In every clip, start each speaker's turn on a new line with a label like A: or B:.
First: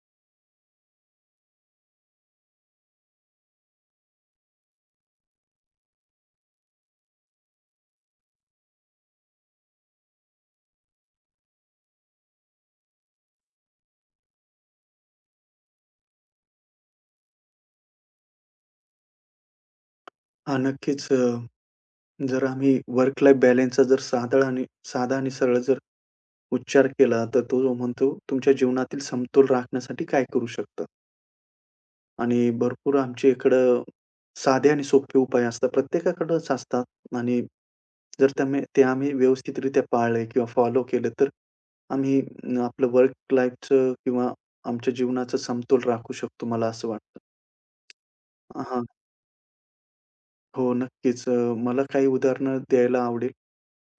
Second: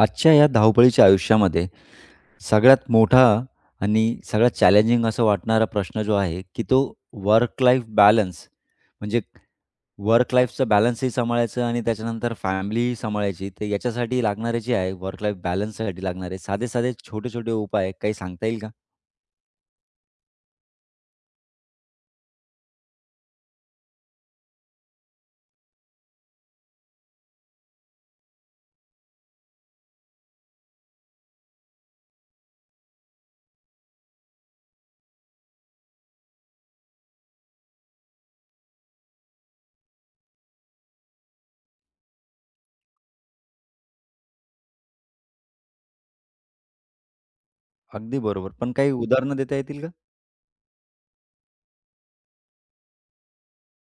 A: आजच्या या धावपळीच्या आयुष्यामध्ये सगळ्यात मोठा आणि सगळ्यात चॅलेंजिंग असं वाटणारा प्रश्न जो आहे, की तो वर्क लाईफ बॅलन्स म्हणजे वर्क लाईफचं बॅलन्सही सांभाळायचं आणि त्याच्यानंतर फॅमिलीही सांभाळायची. तर याच्यासाठी लागणारे जे आहे वर्क लाईफ बॅलन्ससाठी लागणारे साधे-साधे, छोटे-छोटे उपाय काही सांगता येईल का?
B: हां, नक्कीच. जर आम्ही वर्क लाईफ बॅलन्सचा साधळ आणि साधा आणि सरळ जर उच्चार केला, तर तो म्हणतो, तुमच्या जीवनातील समतोल राखण्यासाठी काय करू शकता? आणि भरपूर आमच्या इकडं साधे आणि सोपे उपाय असतात. प्रत्येकाकडंच असतात आणि जर त्यामे ते आम्ही व्यवस्थितरित्या पाळले किंवा फॉलो केले, तर आम्ही आपलं वर्क लाईफचं किंवा आमच्या जीवनाचा समतोल राखू शकतो, मला असं वाटतं.
A: अगदी बरोबर. पण
B: हां.
A: काही उदाहरणं देता येतील का?
B: हो, नक्कीच. मला काही उदाहरणं द्यायला आवडेल.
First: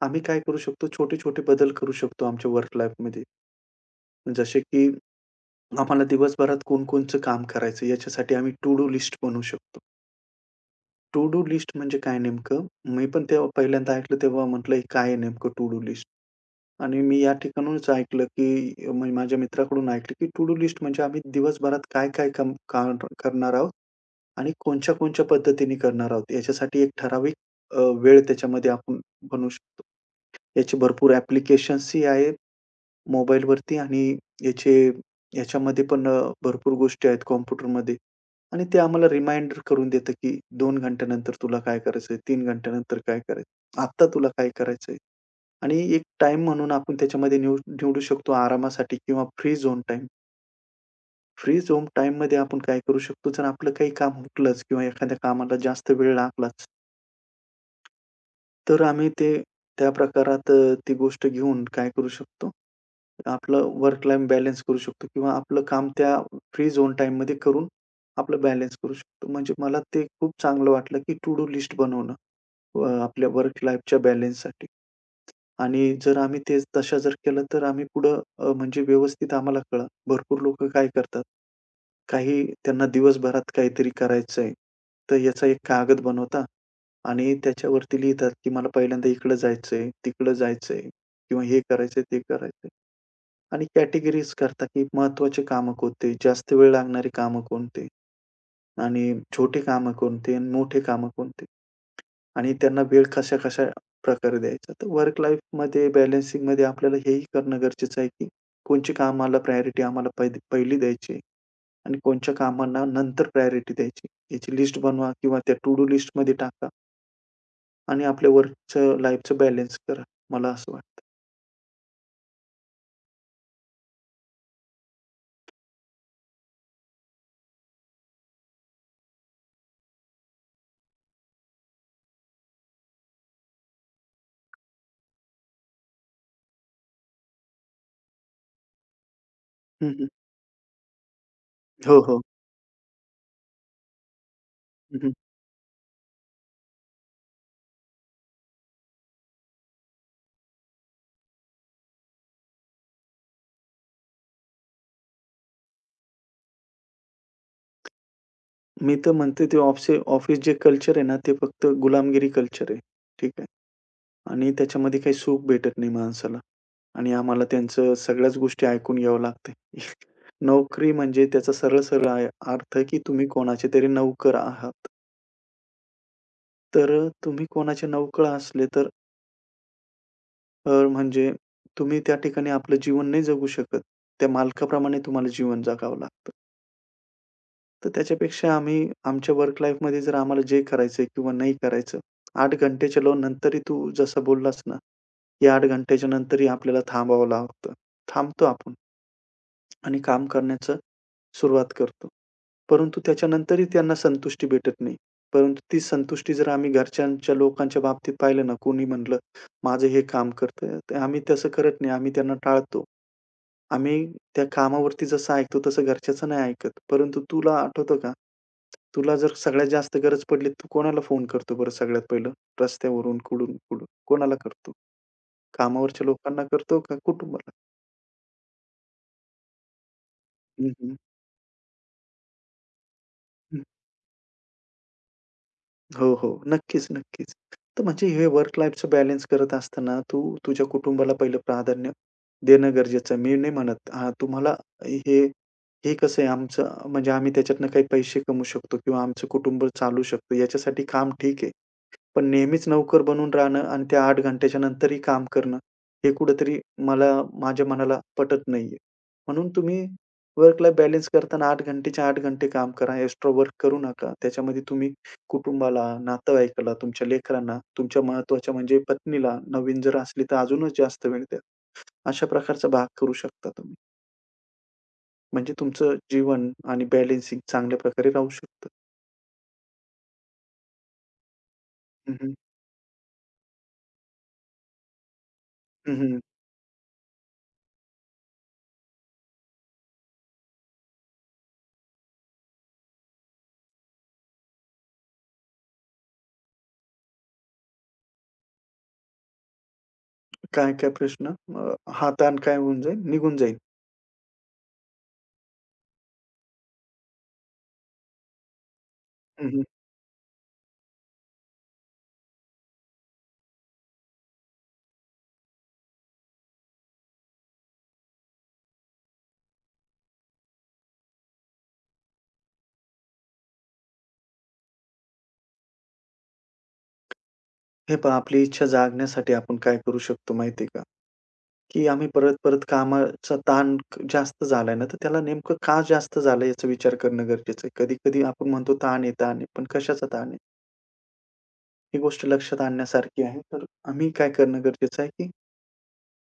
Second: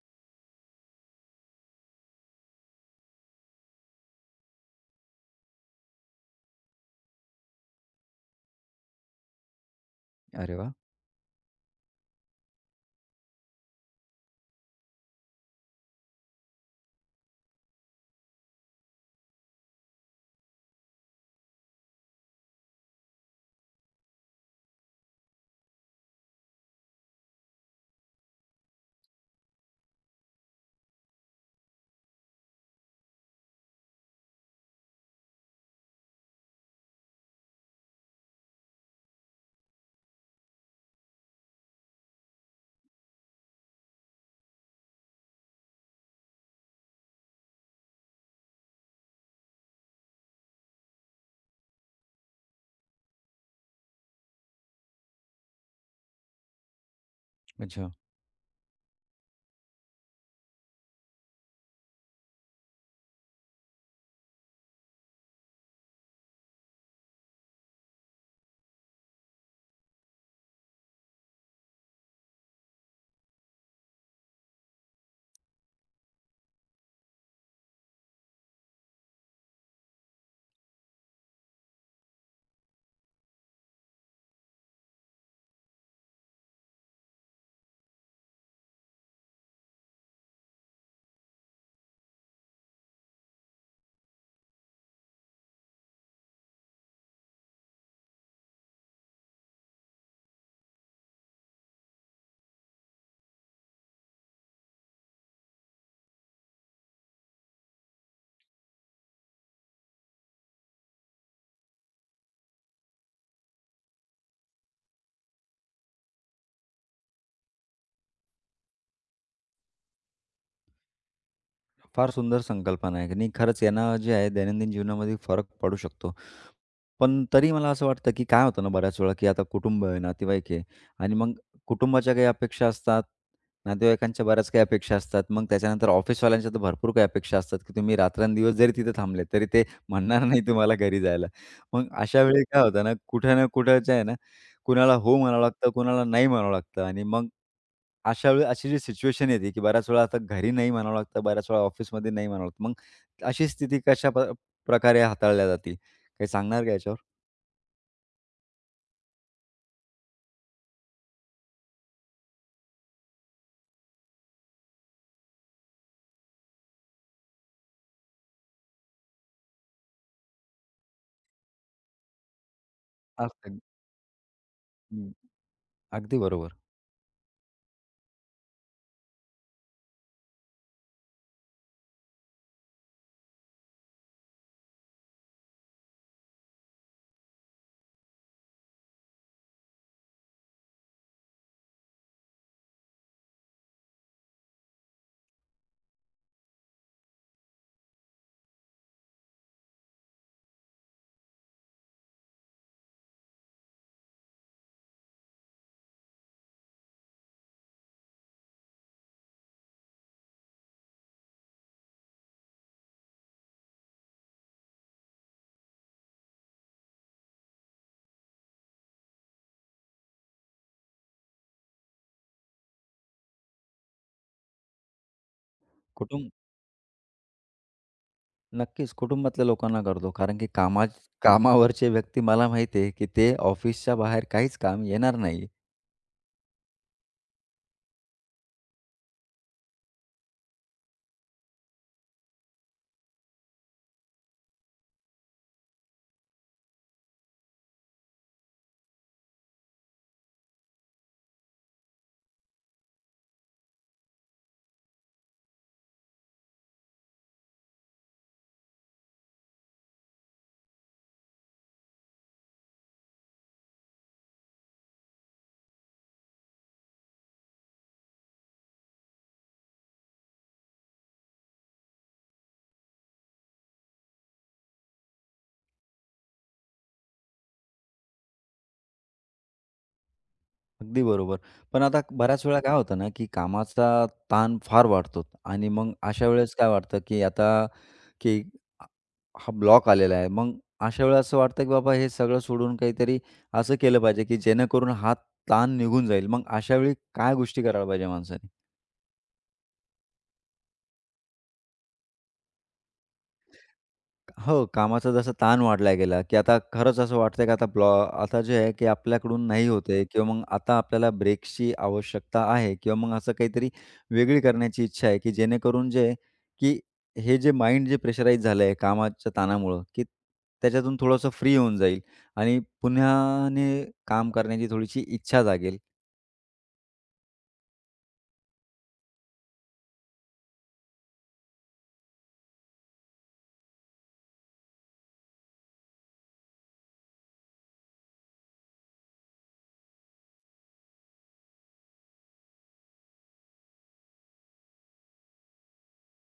B: आम्ही काय करू शकतो, छोटे-छोटे बदल करू शकतो आमच्या वर्क लाईफमध्ये. जसे की आम्हाला दिवसभरात कोण काम करायचं याच्यासाठी आम्ही टू डू लिस्ट बनवू शकतो.
A: अरे वाह!
B: टू डू लिस्ट म्हणजे काय नेमकं? मी पण तेव्हा पहिल्यांदा ऐकलं तेव्हा म्हटलं, "काय आहे नेमकं टू डू लिस्ट?" आणि मी या ठिकाणाहूनच ऐकलं, की मी माझ्या मित्राकडून ऐकलं, की टू डू लिस्ट म्हणजे आम्ही दिवसभरात काय-काय कम काम काम करणार आहोत आणि कोणत्या-कोणत्या पद्धतीने करणार आहोत. याच्यासाठी एक ठराविक वेळ त्याच्यामध्ये आपण बनवू शकतो. याचे भरपूर ॲप्लिकेशन्सही आहेत मोबाईलवरती आणि याचे याच्यामध्ये पण भरपूर गोष्टी आहेत कॉम्प्युटरमध्ये आणि ते आम्हाला रिमाइंडर करून देतं, की दोन घंट्यानंतर तुला काय करायचंय, 3 घंट्यानंतर काय करायचं, आत्ता तुला काय करायचंय आणि एक टाईम म्हणून आपण त्याच्यामध्ये निवडू शकतो आरामासाठी किंवा free zone time. Free zone टाईममध्ये आपण काय करू शकतो, जर आपलं काही काम हुकलंच किंवा एखाद्या कामाला जास्त वेळ लागलाच,
A: अच्छा.
B: तर आम्ही ते त्या प्रकारात ती गोष्ट घेऊन काय करू शकतो, आपलं वर्क लाईफ बॅलन्स करू शकतो किंवा आपलं काम त्या फ्री झोन टाईममध्ये करून आपलं बॅलन्स करू शकतो. म्हणजे मला ते खूप चांगलं वाटलं, की टू डू लिस्ट बनवणं आपल्या वर्क लाईफच्या बॅलन्ससाठी. आणि जर आम्ही ते तशा जर केलं, तर आम्ही पुढं म्हणजे व्यवस्थित आम्हाला कळलं. भरपूर लोकं काय करतात, काही त्यांना दिवसभरात काहीतरी करायचंय, तर याचा एक कागद बनवता आणि त्याच्यावरती लिहितात, की मला पहिल्यांदा इकडं जायचंय, तिकडं जायचंय किंवा हे करायचंय, ते करायचंय आणि कॅटेगरीज करतात, की महत्त्वाची कामं कोणते, जास्त वेळ लागणारी कामं कोणते आणि छोटी कामं कोणते आणि मोठे कामं कोणते आणि त्यांना वेळ कशा-कशा प्रकारे द्यायचा. तर वर्क लाईफमध्ये बॅलन्सिंगमध्ये आपल्याला हेही करणं गरजेचं आहे, की कोणची कामाला प्रायोरिटी आम्हाला पहिली पहिली द्यायची आणि कोणच्या कामांना नंतर प्रायोरिटी द्यायची. याची लिस्ट बनवा किंवा त्या टू डू लिस्टमध्ये टाका. आणि आपल्या वर्कचं लाईफचं बॅलन्स करा. मला असं वाटतं.
A: फार सुंदर संकल्पना आहे आणि खरंच यानं जे आहे दैनंदिन जीवनामध्ये फरक पडू शकतो. पण तरी मला असं वाटतं, की काय होतं ना बऱ्याच वेळा, की आता कुटुंब आहे, नातेवाईक आहे आणि मग कुटुंबाच्या काही अपेक्षा असतात, नातेवाईकांच्या बऱ्याच काही अपेक्षा असतात. मग त्याच्यानंतर ऑफिसवाल्यांच्या तर भरपूर काही अपेक्षा असतात, की तुम्ही रात्रंदिवस जरी तिथे थांबले, तरी ते
B: हं, हं.
A: म्हणणार नाही तुम्हाला घरी जायला. मग
B: हो, हो.
A: अशा वेळी काय होतं ना, कुठे ना कुठे जे आहे ना, कुणाला
B: हं, हं.
A: हो म्हणावं लागतं, कुणाला नाही म्हणावं लागतं आणि मग अशा वेळी अशी जी सिच्युएशन येते, की बऱ्याच वेळा आता घरी नाही म्हणावं लागतं, बऱ्याच वेळा ऑफिसमध्ये नाही म्हणावं लागतं. मग अशी स्थिती कशा प प्रकारे हाताळल्या जाते? काही सांगणार का याच्यावर?
B: मी तर म्हणतो ते ऑफिस ऑफिस जे कल्चर आहे ना, ते फक्त गुलामगिरी कल्चर आहे. ठीक आहे. आणि त्याच्यामध्ये काही सुख भेटत नाही माणसाला आणि आम्हाला त्यांचं सगळ्याच गोष्टी ऐकून घ्यावं लागते. नोकरी म्हणजे त्याचा सरळ-सरळ आहे अर्थ, की तुम्ही
A: अग
B: कोणाचे तरी नोकर आहात.
A: हं, अगदी बरोबर.
B: तर तुम्ही कोणाचे नोकर असले तर म्हणजे तुम्ही त्या ठिकाणी आपलं जीवन नाही जगू शकत. त्या मालकाप्रमाणे तुम्हाला जीवन जगावं लागतं. तर त्याच्यापेक्षा आम्ही आमच्या वर्क लाईफमध्ये जर आम्हाला जे करायचंय किंवा नाही करायचं, 8 घंटेच्या लोन नंतरही तू जसं बोललास ना, या 8 घंट्याच्या नंतरही आपल्याला थांबावं लागतं. थांबतो आपण. आणि काम करण्याचं सुरुवात करतो. परंतु त्याच्यानंतरही त्यांना संतुष्टी भेटत नाही. परंतु ती संतुष्टी जर आम्ही घरच्यांच्या लोकांच्या बाबतीत पाहिलं ना, कोणी म्हटलं, "माझं हे काम करतंय." तर आम्ही तसं करत नाही. आम्ही त्यांना टाळतो. आम्ही त्या कामावरती जसं ऐकतो तसं घरच्याचं नाही ऐकत. परंतु तुला आठवतं का? तुला जर सगळ्यात जास्त गरज पडली, तू कोणाला फोन करतो बरं सगळ्यात पहिलं? रस्त्यावरून कुठून, कुठून कोणाला करतो? कामावरच्या
A: कुटुंब
B: लोकांना करतो का कुटुंबाला?
A: नक्कीच कुटुंबातल्या लोकांना करतो. कारण की
B: हं,
A: कामा
B: हं.
A: कामावरचे व्यक्ती मला माहिती आहे, की ते ऑफिसच्या बाहेर काहीच काम येणार नाही.
B: हो, हो. नक्कीच, नक्कीच. तर म्हणजे हे वर्क लाईफचं बॅलन्स करत असताना तू तुझ्या कुटुंबाला पहिलं प्राधान्य देणं गरजेचं आहे. मी नाही म्हणत हां, तुम्हाला हे हे कसं आहे आमचं, म्हणजे आम्ही त्याच्यातनं काही पैसे कमवू शकतो किंवा आमचं कुटुंब चालू शकतो याच्यासाठी काम ठीक आहे. पण नेहमीच नोकर बनून राहणं आणि त्या 8 घंट्याच्या नंतरही काम करणं, हे कुठेतरी मला माझ्या मनाला पटत नाहीये. म्हणून तुम्ही वर्क लाईफ बॅलन्स करताना 8 घंटे काम करा. एक्स्ट्रा वर्क करू नका. त्याच्यामध्ये तुम्ही कुटुंबाला, नातेवाईकाला, तुमच्या लेकरांना, तुमच्या महत्त्वाच्या म्हणजे पत्नीला, नवीन जर असली तर अजूनच जास्त वेळ द्या. अशा प्रकारचा भाग करू शकता तुम्ही. म्हणजे तुमचं जीवन आणि बॅलन्सिंग चांगल्या प्रकारे राहू शकतं.
A: अगदी बरोबर. पण आता
B: हं, हं.
A: बऱ्याच वेळा काय होतं ना, की कामाचा ताण फार वाढतो आणि मग
B: हं, हं.
A: अशा वेळेस काय वाटतं, की हा ब्लॉक आलेला आहे. मग अशा वेळेला असं वाटतं, की बाबा हे सगळं सोडून काहीतरी असं केलं पाहिजे, की जेणेकरून हा ताण निघून जाईल. मग अशा वेळी काय गोष्टी करायला पाहिजे माणसाने?
B: काय-काय प्रश्न? अ, हा ताण काय होऊन जाईल? निघून जाईल.
A: हो, कामाचा जसा ताण वाढला गेला, की आता खरंच असं वाटतंय की आता जे आहे की आपल्याकडून
B: हं, हं.
A: नाही होतंय किंवा मग आता आपल्याला ब्रेक्सची आवश्यकता आहे किंवा मग असं काहीतरी वेगळी करण्याची इच्छा आहे, की जेणेकरून जे आहे की हे जे माइंड जे प्रेशराईज झालंय कामाच्या ताणामुळं, की त्याच्यातून थोडंसं फ्री होऊन जाईल आणि पुन्हाने काम करण्याची थोडीशी इच्छा जागेल.
B: हे पहा, आपली इच्छा जागण्यासाठी आपण काय करू शकतो माहिती आहे का, की आम्ही परत-परत कामाचा ताण जास्त झालाय ना, तर त्याला नेमकं का जास्त झालंय याचा विचार करणं गरजेचं आहे. कधी-कधी आपण म्हणतो ताण आहे, ताण आहे. पण कशाचा ताण आहे? ही गोष्ट लक्षात आणण्यासारखी आहे. तर आम्ही काय करणं गरजेचं आहे, की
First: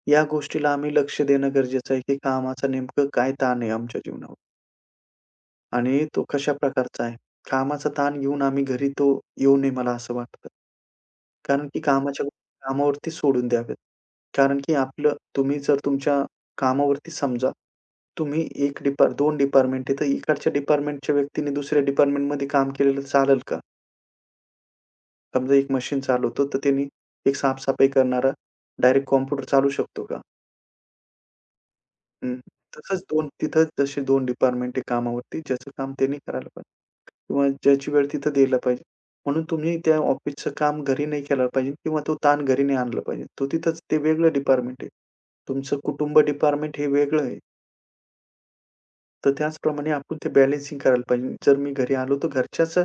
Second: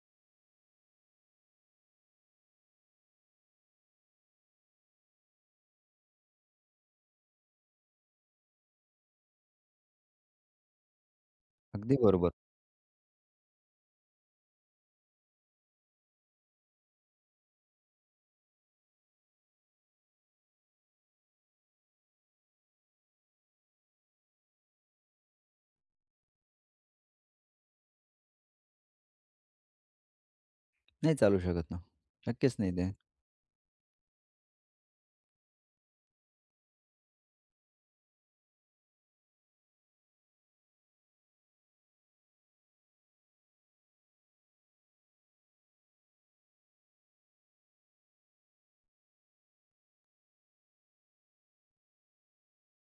B: या गोष्टीला आम्ही लक्ष देणं गरजेचं आहे, की कामाचा नेमकं काय ताण आहे आमच्या जीवनावर. आणि तो कशा प्रकारचा आहे? कामाचा ताण घेऊन आम्ही घरी तो येऊ नये, मला असं वाटतं. कारण की
A: अगदी
B: कामाच्या
A: बरोबर.
B: गोष्टी कामावरती सोडून द्याव्यात. कारण की आपलं तुम्ही जर तुमच्या कामावरती समजा, तुम्ही एक 2 डिपार्टमेंट आहे, तर इकडच्या डिपार्टमेंटच्या व्यक्तीने दुसऱ्या डिपार्टमेंटमध्ये काम केलेलं चालेल का? समजा एक मशीन चालवतो, तर त्यांनी एक साफसफाई करणारा डायरेक्ट कॉम्प्युटर चालवू शकतो का?
A: नाही चालू शकत ना.
B: हं.
A: नक्कीच नाही ते.
B: तसंच 2 तिथं जसे 2 डिपार्टमेंट आहे कामावरती, ज्याचं काम त्यांनी करायला पाहिजे किंवा ज्याची वेळ तिथं द्यायला पाहिजे. म्हणून तुम्ही त्या ऑफिसचं काम घरी नाही केलं पाहिजे किंवा तो ताण घरी नाही आणला पाहिजे. तो तिथंच, ते वेगळं डिपार्टमेंट आहे. तुमचं कुटुंब डिपार्टमेंट हे वेगळं आहे. तर त्याचप्रमाणे आपण ते बॅलन्सिंग करायला पाहिजे. जर मी घरी आलो तर घरच्याच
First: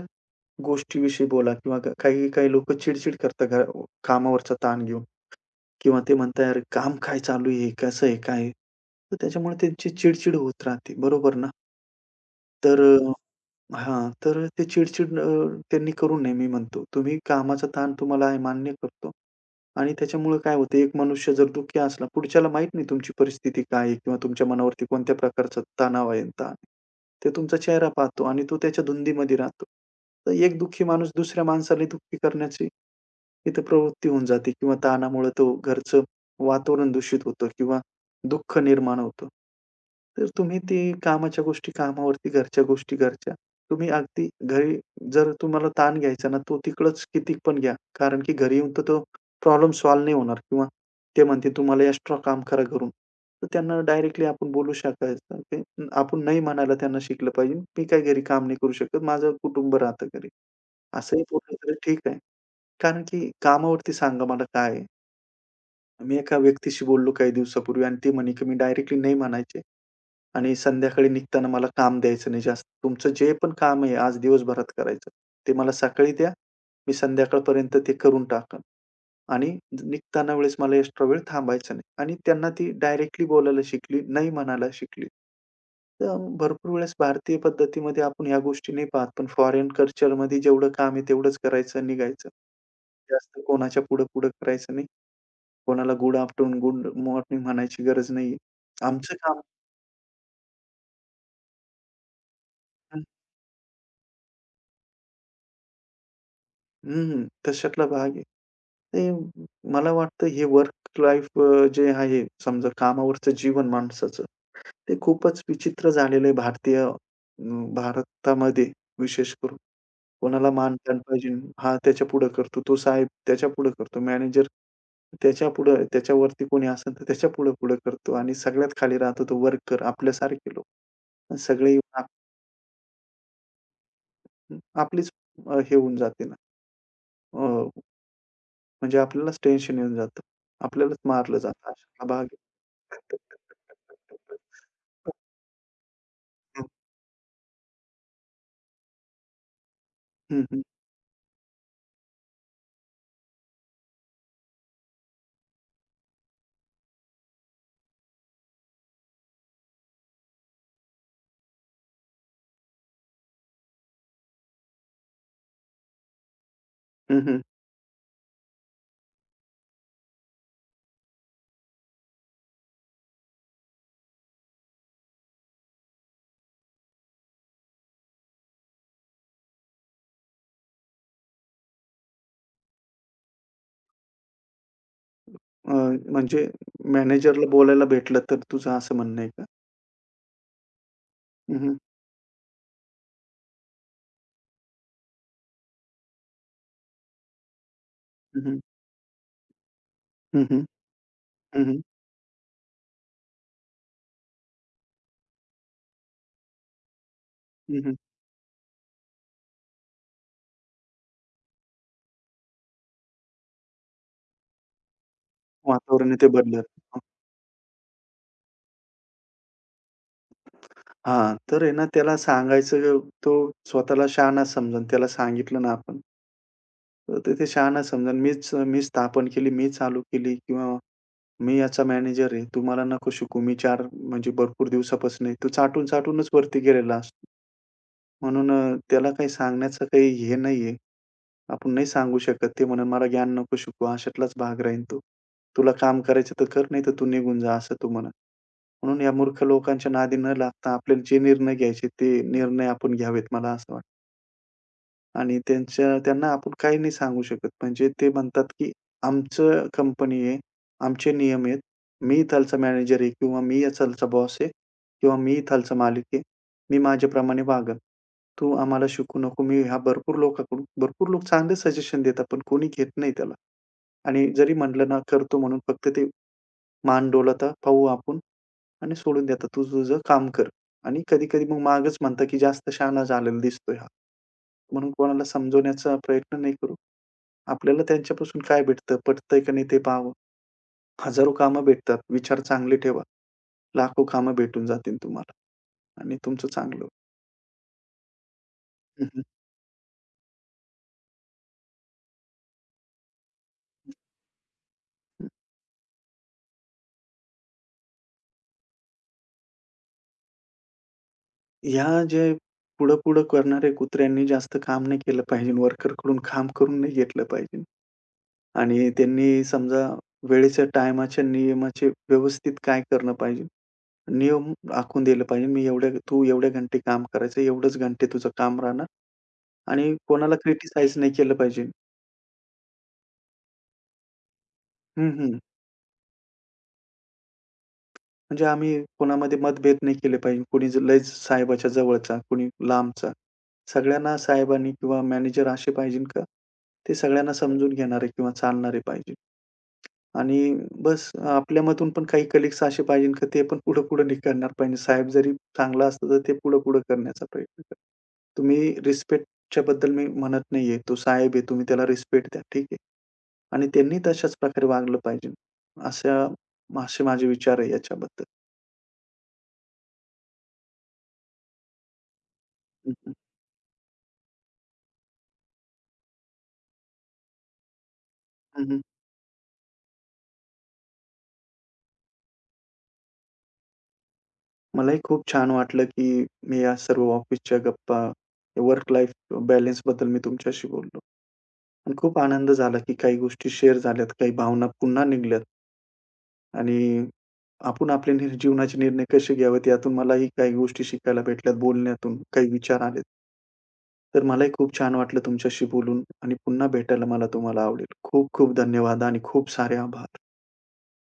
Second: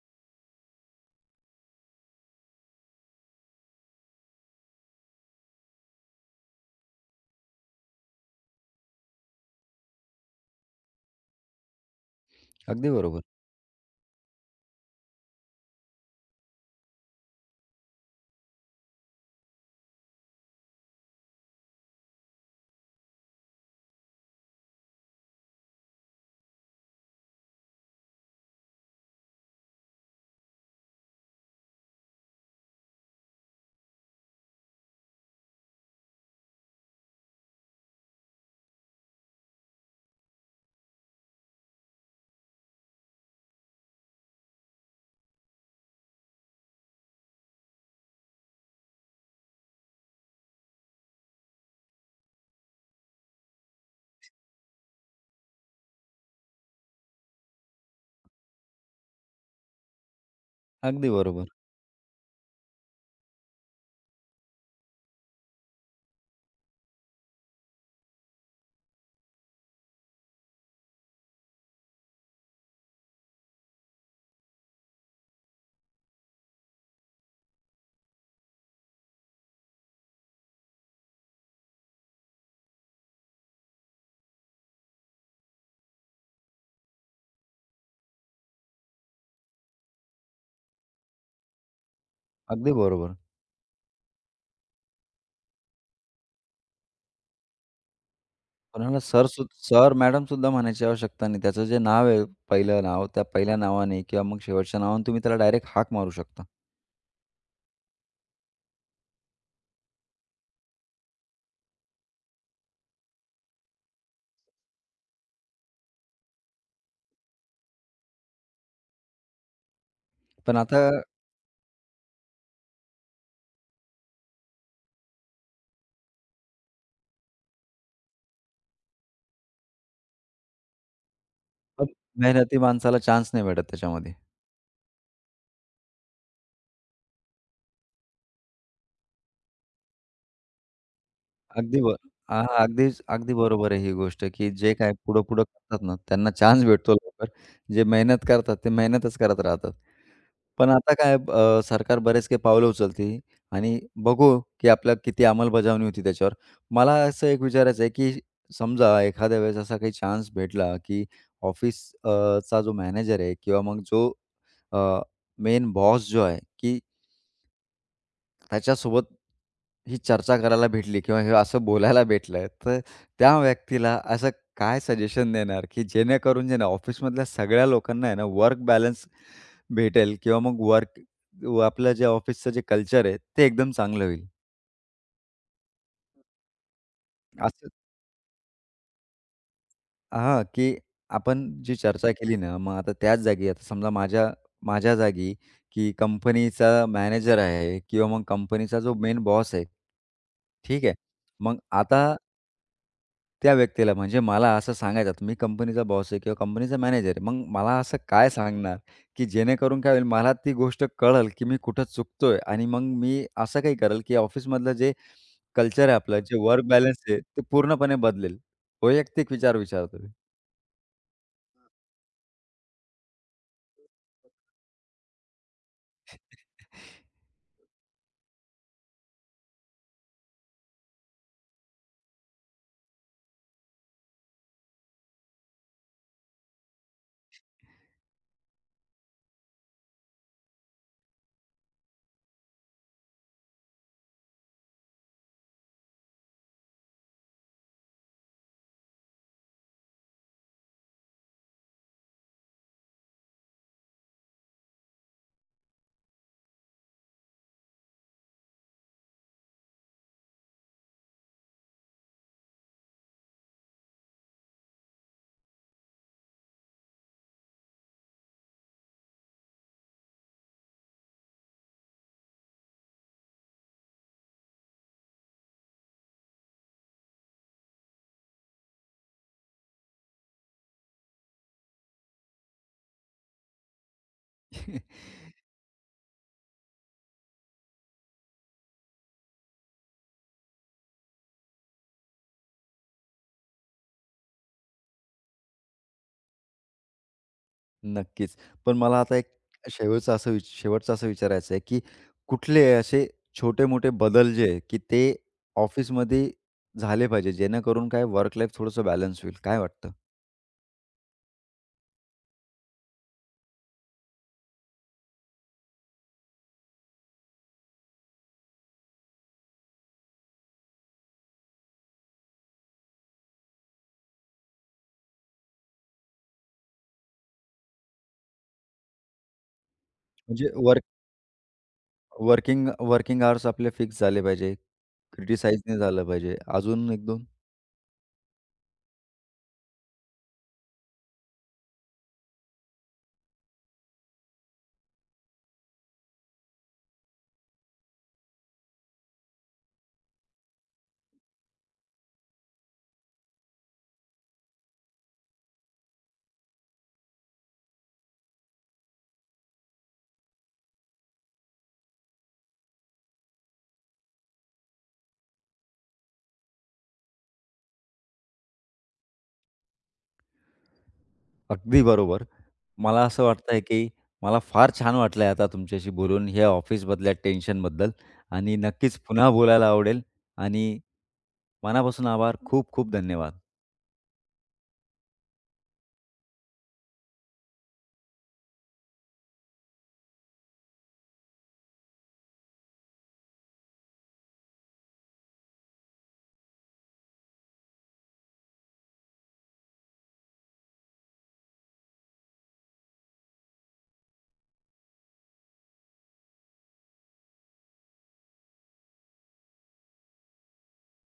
B: गोष्टीविषयी बोला किंवा काही काही लोकं चिड-चिड करतात कामावरचा ताण घेऊन. किंवा ते म्हणतात, "अरे, काम काय चालू आहे? कसं आहे? काय आहे?" तर त्याच्यामुळे त्यांची चिड होत राहते. बरोबर ना? तर
A: अगदी बरोबर.
B: अ, तर ते चिड-चिड त्यांनी करू नये मी म्हणतो. तुम्ही कामाचा ताण तुम्हाला आहे मान्य करतो आणि त्याच्यामुळं काय होतं, एक मनुष्य जर दुःखी असला, पुढच्याला माहीत नाही तुमची परिस्थिती काय आहे किंवा तुमच्या मनावरती कोणत्या प्रकारचा तणाव आहे आणि ताण आहे. ते तुमचा चेहरा पाहतो आणि तो त्याच्या धुंदीमध्ये राहतो. तर एक दुःखी माणूस दुसऱ्या माणसाला दुःखी करण्याची तिथं प्रवृत्ती होऊन जाते किंवा ताणामुळे तो घरचं वातावरण दूषित होतं किंवा दुःख निर्माण होतं. तर तुम्ही ते कामाच्या गोष्टी कामावरती, घरच्या गोष्टी घरच्या. तुम्ही अगदी घरी जर तुम्हाला ताण घ्यायचा ना, तो तिकडंच किती पण घ्या. कारण की घरी येऊन तर तो प्रॉब्लेम सॉल्व्ह नाही होणार किंवा ते म्हणतील तुम्हाला एक्स्ट्रा काम करा घरून. तर त्यांना डायरेक्टली आपण बोलू शकायचं, ते आपण नाही म्हणायला त्यांना शिकलं पाहिजे. मी काही घरी काम नाही करू शकत. माझं कुटुंब राहतं घरी.
A: अगदी
B: असंही बोललं
A: बरोबर.
B: तरी ठीक आहे. कारण की कामावरती सांगा, मला काय आहे? मी एका व्यक्तीशी बोललो काही दिवसापूर्वी आणि ती म्हणे, की मी डायरेक्टली नाही म्हणायचे आणि संध्याकाळी निघताना मला काम द्यायचं नाही जास्त. तुमचं जे पण काम आहे आज दिवसभरात करायचं, ते मला सकाळी द्या. मी संध्याकाळपर्यंत ते करून टाकन आणि निघताना वेळेस मला एक्स्ट्रा वेळ थांबायचा नाही. आणि त्यांना ती डायरेक्टली बोलायला शिकली, नाही म्हणायला शिकली. तर भरपूर वेळेस भारतीय पद्धतीमध्ये आपण ह्या गोष्टी नाही पाहत, पण फॉरेन कल्चरमध्ये जेवढं काम आहे तेवढंच करायचं, निघायचं.
A: अगदी बरोबर.
B: जास्त कोणाच्या पुढं-पुढं करायचं नाही. कोणाला गुड आफ्टरनून, गुड मॉर्निंग म्हणायची गरज नाहीये.
A: कोणाला
B: आमचं काम
A: सर, मॅडम सुद्धा म्हणायची आवश्यकता नाही. त्याचं जे नाव आहे, पहिलं नाव, त्या पहिल्या नावाने किंवा मग शेवटच्या नावाने तुम्ही त्याला डायरेक्ट हाक मारू शकता.
B: हं, तशातला भाग आहे. ते मला वाटतं हे वर्क लाईफ जे आहे समजा कामावरचं जीवन माणसाचं, ते खूपच विचित्र झालेलं आहे भारतीय भारतामध्ये विशेष करून. कोणाला
A: पण
B: मान
A: आता
B: पाहिजे. हा त्याच्यापुढं करतो, तो साहेब त्याच्यापुढं करतो, मॅनेजर त्याच्यापुढं, त्याच्यावरती कोणी असेल तर त्याच्या पुढं-पुढं करतो आणि सगळ्यात खाली राहतो तो वर्कर, आपल्यासारखे लोक. आणि सगळे
A: अप
B: येऊन
A: मेहनती माणसाला चान्स नाही भेटत त्याच्यामध्ये.
B: आपलीच हे होऊन जाते ना, अ, म्हणजे आपल्यालाच टेन्शन येऊन जातं. आपल्यालाच मारलं जातं
A: अगदी ब
B: अशातला भाग आहे.
A: हां, हां. अगदी बरोबर आहे ही गोष्ट, की जे काय पुढं-पुढं करतात ना, त्यांना चान्स भेटतो लवकर. जे मेहनत करतात, ते मेहनतच करत राहतात.
B: हं, हं.
A: पण आता सरकार बरेच काही पावलं उचलते आणि बघू, की आपल्या किती अंमलबजावणी होती त्याच्यावर. मला असं एक विचारायचं आहे, की समजा एखाद्या वेळेस असा काही चान्स भेटला, की चा जो मॅनेजर आहे किंवा मग जो अ, मेन बॉस जो आहे, की
B: हं, हं.
A: त्याच्यासोबत ही चर्चा करायला भेटली किंवा हे असं बोलायला भेटलं, तर त्या व्यक्तीला असं काय सजेशन देणार, की जेणेकरून जे ना ऑफिसमधल्या सगळ्या लोकांना आहे ना वर्क बॅलन्स भेटेल किंवा मग वर्क आपलं जे ऑफिसचं जे कल्चर आहे ते एकदम चांगलं होईल.
B: अ, म्हणजे मॅनेजरला
A: असं
B: बोलायला भेटलं तर तुझं असं म्हणणं आहे का?
A: हां, की आपण
B: हं,
A: जी
B: हं.
A: चर्चा केली ना, मग आता त्याच जागी आता समजा माझ्या माझ्या जागी, की कंपनीचा मॅनेजर आहे किंवा मग
B: हं, हं.
A: कंपनीचा जो मेन बॉस आहे
B: हं, हं.
A: ठीक आहे. मग
B: हं, हं.
A: आता त्या व्यक्तीला म्हणजे मला असं सांगायचं आता मी कंपनीचा बॉस आहे किंवा कंपनीचा मॅनेजर आहे. मग मला
B: हं,
A: असं काय सांगणार, की जेणेकरून काय होईल मला ती गोष्ट कळेल, की मी कुठं चुकतोय आणि मग मी असं काही करेल, की ऑफिसमधलं जे कल्चर आहे
B: वातावरण
A: आपलं,
B: ते
A: जे वर्क बॅलन्स
B: बदलत.
A: आहे, ते पूर्णपणे बदलेल. वैयक्तिक विचार विचारतो मी.
B: हां, तर आहे ना त्याला सांगायचं, तो स्वतःला शहाणा समजन त्याला सांगितलं ना आपण, तर ते ते शहाणा समजन मीच मीच स्थापन केली, मी चालू केली किंवा मी याचा मॅनेजर आहे. तू मला नको शिकवू. मी चार म्हणजे भरपूर दिवसापासून आहे. तो चाटून-चाटूनच वरती गेलेला असतो. म्हणून त्याला काही सांगण्याचं काही हे नाहीये. आपण नाही सांगू शकत. ते म्हणेल, "मला ज्ञान नको शिकवू." अशातलाच भाग राहील तो. "तुला काम करायचं तर कर, नाही तर तू निघून जा," असं तो म्हणेल. म्हणून या मूर्ख लोकांच्या नादी न लागता आपल्याला जे निर्णय घ्यायचे ते निर्णय आपण घ्यावेत, मला असं. आणि त्यांच्या त्यांना आपण काही नाही सांगू शकत. म्हणजे ते म्हणतात, की आमचं कंपनी आहे, आमचे नियम आहेत. मी इथलचा मॅनेजर आहे किंवा मी इथलचा बॉस आहे किंवा मी इथलचा मालिक आहे. मी माझ्याप्रमाणे वागेल. तू आम्हाला शिकवू नको. मी ह्या भरपूर लोकांकडून, भरपूर लोक चांगले सजेशन देतात, पण कोणी घेत नाही त्याला. आणि जरी म्हटलं ना, करतो म्हणून फक्त ते मान डोलावता, पाहू आपण आणि सोडून देतात. "तू तुझं काम कर." आणि कधी-कधी मग मागेच म्हणतात, की "जास्त शहाणा झालेला दिसतोय हा." म्हणून कोणाला समजवण्याचा प्रयत्न नाही करू. आपल्याला त्यांच्यापासून काय भेटतं, पटतंय का नाही ते पहावं. हजारो कामं भेटतात. विचार चांगले ठेवा. लाखो कामं भेटून जातील तुम्हाला आणि तुमचं चांगलं होईल.
A: नक्कीच. पण मला
B: हं,
A: आता
B: हं.
A: एक शेवटचं असं विचारायचं आहे, की कुठले असे छोटे-मोठे बदल जे आहे, की ते ऑफिसमध्ये झाले पाहिजे, जेणेकरून काय वर्क लाईफ थोडंसं बॅलन्स होईल, काय वाटतं?
B: ह्या जे पुढं-पुढं करणाऱ्या कुत्र्यांनी जास्त काम नाही केलं पाहिजे. वर्करकडून काम करून नाही घेतलं पाहिजे आणि त्यांनी समजा वेळेच्या टायमाच्या नियमाचे व्यवस्थित काय करणं पाहिजे, नियम आखून दिलं पाहिजे. मी एवढ्या तू एवढ्या घंटे काम करायचं, एवढेच घंटे तुझं काम राहणार आणि कोणाला
A: म्हणजे
B: क्रिटिसाइज नाही केलं पाहिजे.
A: वर्किंग अवर्स आपले फिक्स झाले पाहिजे,
B: हं, हं.
A: क्रिटिसाइज नाही झालं पाहिजे. अजून 1-2
B: म्हणजे आम्ही कोणामध्ये मतभेद नाही केले पाहिजे. कोणी लयच साहेबाच्या जवळचा, कोणी लांबचा. सगळ्यांना साहेबांनी किंवा मॅनेजर असे पाहिजे का, ते सगळ्यांना समजून घेणारे किंवा चालणारे पाहिजे. आणि बस आपल्यामधून पण काही कलीग्स असे पाहिजे का, ते पण पुढे-पुढे करणार पाहिजे. साहेब जरी चांगला असला तर ते पुढे-पुढे करण्याचा प्रयत्न करा. तुम्ही रिस्पेक्टच्या बद्दल मी म्हणत नाहीये. तो साहेब आहे, तुम्ही त्याला रिस्पेक्ट द्या. ठीक आहे. आणि त्यांनी तशाच प्रकारे वागलं पाहिजे. अशा, असे माझे विचार आहे याच्याबद्दल.
A: अगदी बरोबर.
B: हं,
A: मला
B: हं.
A: असं वाटतंय, की मला फार छान वाटलंय आता तुमच्याशी बोलून ह्या ऑफिसमधल्या टेन्शनबद्दल आणि
B: हं, हं.
A: नक्कीच पुन्हा बोलायला आवडेल आणि मनापासून आभार. खूप खूप धन्यवाद.
B: मलाही खूप छान वाटलं, की मी या सर्व ऑफिसच्या गप्पा, वर्क लाईफ बॅलन्सबद्दल मी तुमच्याशी बोललो आणि खूप आनंद झाला, की काही गोष्टी शेअर झाल्यात, काही भावना पुन्हा निघाल्यात. आणि आपण आपले जीवनाचे निर्णय कसे घ्यावेत यातून मलाही काही गोष्टी शिकायला भेटल्यात बोलण्यातून, काही विचार आलेत. तर मलाही खूप छान वाटलं तुमच्याशी बोलून आणि पुन्हा भेटायला मला तुम्हाला आवडेल. खूप खूप धन्यवाद आणि खूप सारे आभार.